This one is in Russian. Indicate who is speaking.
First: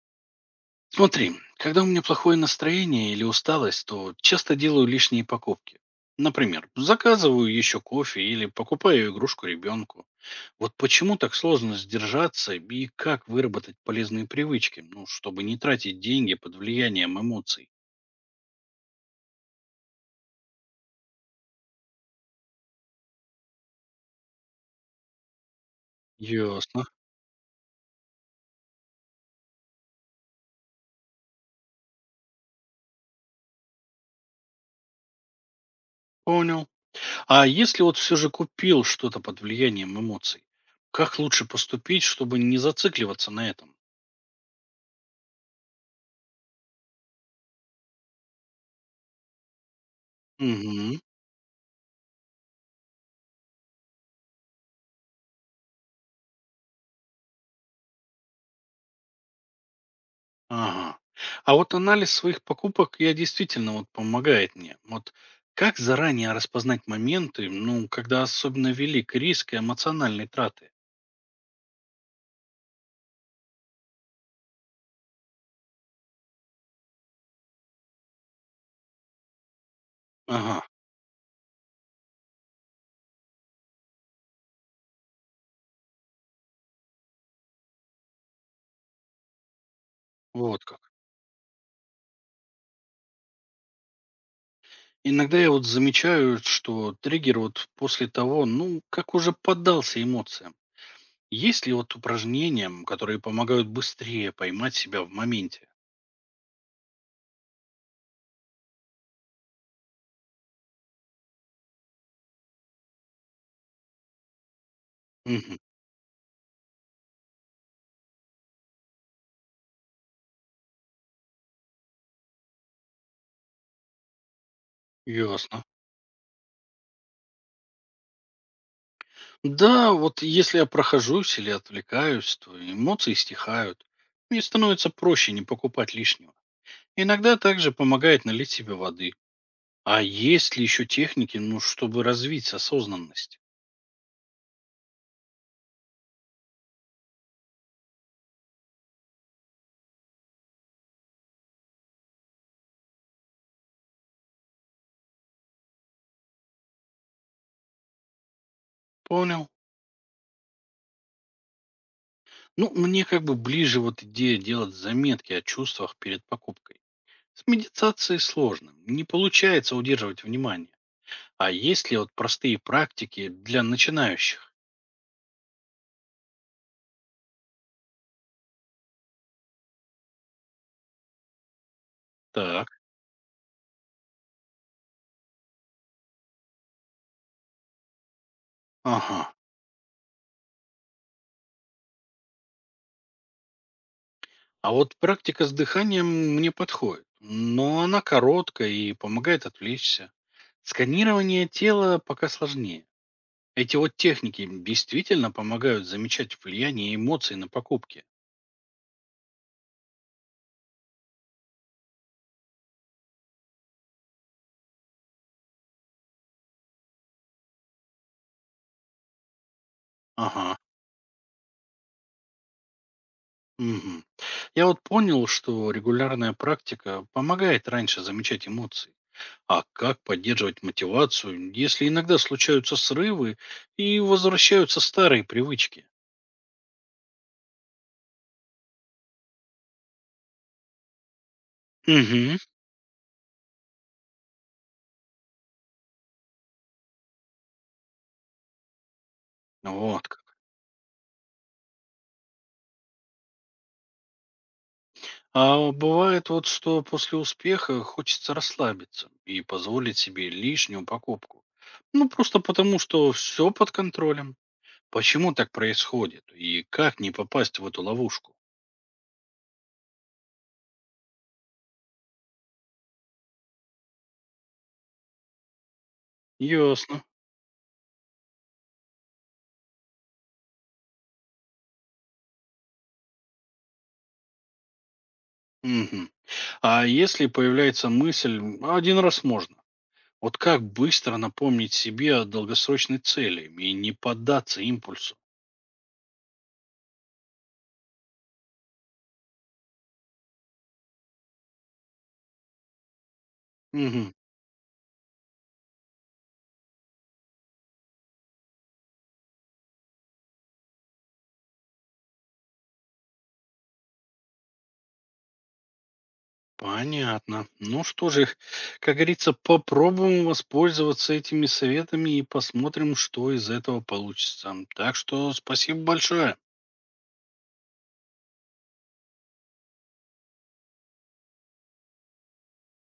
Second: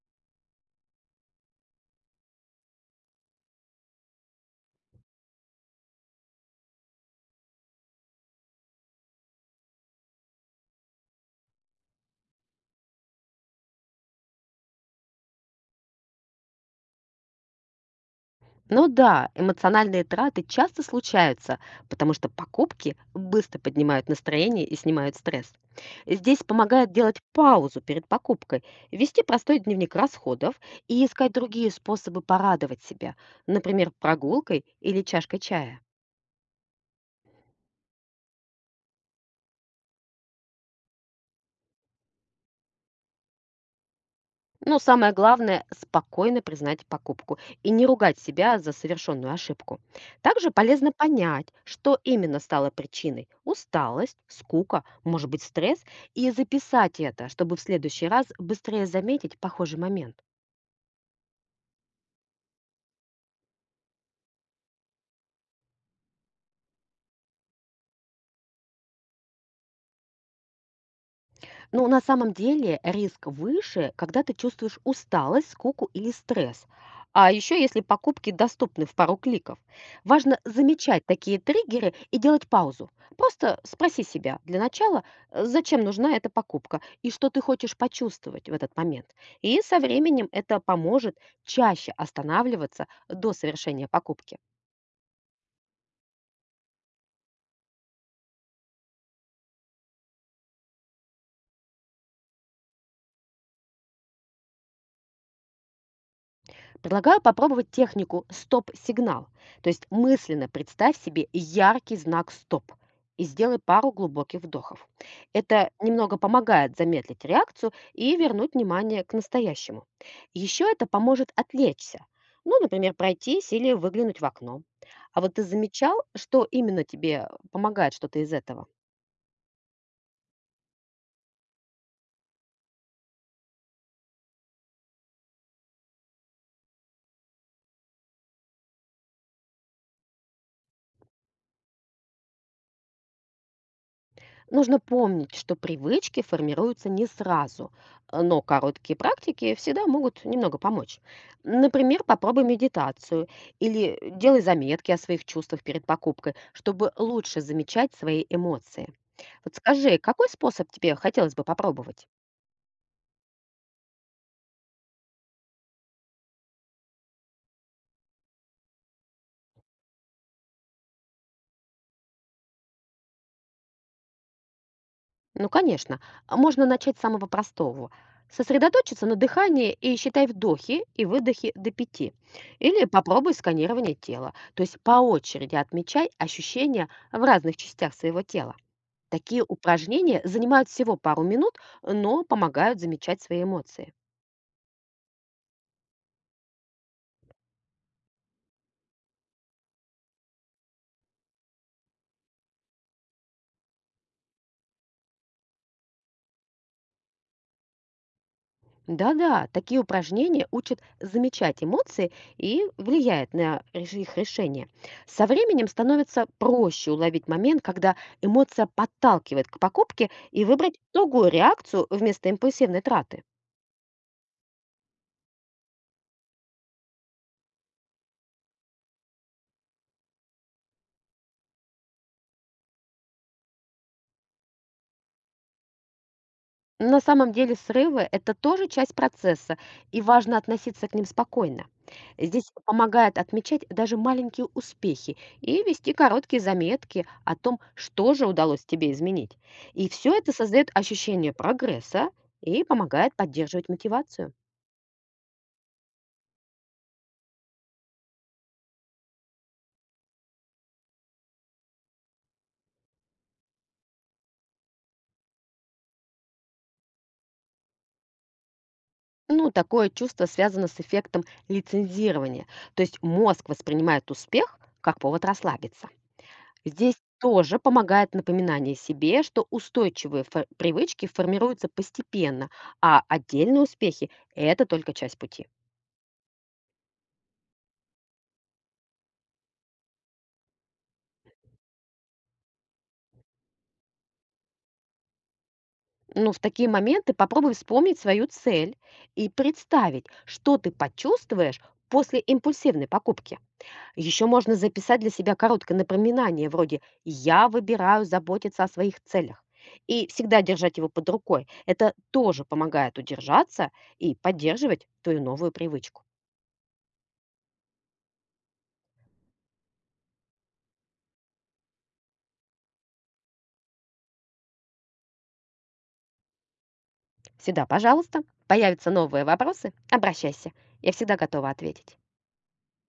Speaker 1: Смотри, когда у меня плохое настроение или усталость, то часто делаю лишние покупки. Например, заказываю еще кофе или покупаю игрушку ребенку. Вот почему так сложно сдержаться и как выработать полезные привычки, ну, чтобы не тратить деньги под влиянием эмоций.
Speaker 2: Ну да, эмоциональные траты часто случаются, потому что покупки быстро поднимают настроение и снимают стресс. Здесь
Speaker 1: Ясно.
Speaker 2: помогает делать паузу перед покупкой, вести простой дневник расходов и искать другие способы порадовать себя, например, прогулкой или чашкой чая.
Speaker 1: Понял. А если вот все же купил что-то под влиянием эмоций, как лучше поступить, чтобы не зацикливаться на этом?
Speaker 2: Но самое главное– спокойно признать покупку и не ругать себя за совершенную ошибку. Также полезно
Speaker 1: Мгм.
Speaker 2: понять, что именно стало причиной– усталость, скука, может быть, стресс– и записать это, чтобы в следующий раз быстрее заметить похожий момент.
Speaker 1: Ага. А вот анализ своих покупок я действительно вот помогает мне. Вот как заранее распознать моменты, ну, когда особенно велик риск и эмоциональной траты?
Speaker 2: Но на самом деле риск выше, когда ты чувствуешь усталость, скуку или стресс. А еще если покупки доступны в пару кликов. Важно
Speaker 1: Ага,
Speaker 2: замечать такие триггеры и делать паузу. Просто спроси себя для начала, зачем нужна эта покупка и что ты хочешь почувствовать в этот момент. И со временем это
Speaker 1: вот как.
Speaker 2: поможет чаще останавливаться до совершения покупки.
Speaker 1: Иногда я вот замечаю, что триггер вот после того, ну, как уже поддался эмоциям. Есть ли вот упражнения, которые помогают быстрее поймать себя в моменте?
Speaker 2: Предлагаю попробовать технику стоп-сигнал. То есть мысленно представь себе яркий знак стоп и сделай пару глубоких вдохов.
Speaker 1: Угу,
Speaker 2: Это немного помогает замедлить реакцию и вернуть внимание к настоящему. Еще это поможет отвлечься. Ну, например, пройтись или выглянуть в окно. А вот ты
Speaker 1: ясно.
Speaker 2: замечал, что именно тебе помогает что-то из этого?
Speaker 1: Да, вот если я прохожусь или отвлекаюсь, то эмоции стихают, и становится проще не покупать лишнего. Иногда также помогает налить себе воды. А есть ли еще техники, ну, чтобы развить осознанность?
Speaker 2: Нужно помнить, что привычки формируются не сразу, но короткие практики всегда могут немного помочь. Например, попробуй медитацию или делай заметки о своих чувствах перед покупкой, чтобы лучше замечать свои эмоции.
Speaker 1: Понял.
Speaker 2: Вот скажи, какой способ тебе хотелось бы попробовать?
Speaker 1: Ну, мне как бы ближе вот идея делать заметки о чувствах перед покупкой. С медитацией сложно, не получается удерживать внимание. А есть ли вот простые практики для начинающих?
Speaker 2: Ну, конечно, а можно начать с самого простого. Сосредоточиться на дыхании и считай вдохи и выдохи до пяти.
Speaker 1: Так,
Speaker 2: Или попробуй сканирование тела. То есть по очереди отмечай ощущения в разных частях своего тела.
Speaker 1: ага.
Speaker 2: Такие упражнения занимают всего пару минут, но помогают замечать свои эмоции.
Speaker 1: А вот практика с дыханием мне подходит, но она короткая и помогает отвлечься. Сканирование тела пока сложнее. Эти вот техники действительно помогают замечать влияние эмоций на покупки.
Speaker 2: Да-да, такие упражнения учат замечать эмоции и влияют на их решение. Со временем становится проще уловить момент, когда эмоция подталкивает к покупке и
Speaker 1: Ага.
Speaker 2: выбрать другую реакцию вместо импульсивной траты.
Speaker 1: Мгм. Я вот понял, что регулярная практика помогает раньше замечать эмоции. А как поддерживать мотивацию, если иногда случаются срывы и возвращаются старые привычки?
Speaker 2: На самом деле срывы- это тоже часть процесса, и важно относиться к ним спокойно.
Speaker 1: Угу.
Speaker 2: Здесь помогает отмечать даже маленькие успехи и вести короткие заметки о том, что же удалось тебе изменить. И
Speaker 1: Вот
Speaker 2: все
Speaker 1: как.
Speaker 2: это создает ощущение прогресса и помогает поддерживать мотивацию.
Speaker 1: А бывает вот, что после успеха хочется расслабиться и позволить себе лишнюю покупку. Ну, просто потому, что все под контролем. Почему так происходит и как не попасть в эту ловушку?
Speaker 2: Ну, такое чувство связано с эффектом лицензирования. То есть мозг воспринимает успех как повод расслабиться. Здесь
Speaker 1: Ясно.
Speaker 2: тоже помогает напоминание себе, что устойчивые привычки формируются постепенно, а отдельные успехи– это только часть пути.
Speaker 1: Мгм. А если появляется мысль, один раз можно, вот как быстро напомнить себе о долгосрочной цели и не поддаться импульсу?
Speaker 2: Ну, в такие моменты попробуй вспомнить свою цель и представить, что ты почувствуешь после импульсивной покупки.
Speaker 1: Мгм.
Speaker 2: Еще можно записать для себя короткое напоминание вроде «Я выбираю заботиться о своих целях». И всегда держать его под рукой. Это тоже помогает удержаться и поддерживать твою новую привычку.
Speaker 1: Понятно. Ну что же, как говорится, попробуем воспользоваться этими советами и посмотрим, что из этого получится. Так что спасибо большое.
Speaker 2: Всегда пожалуйста. Появятся новые вопросы- обращайся. Я всегда готова ответить.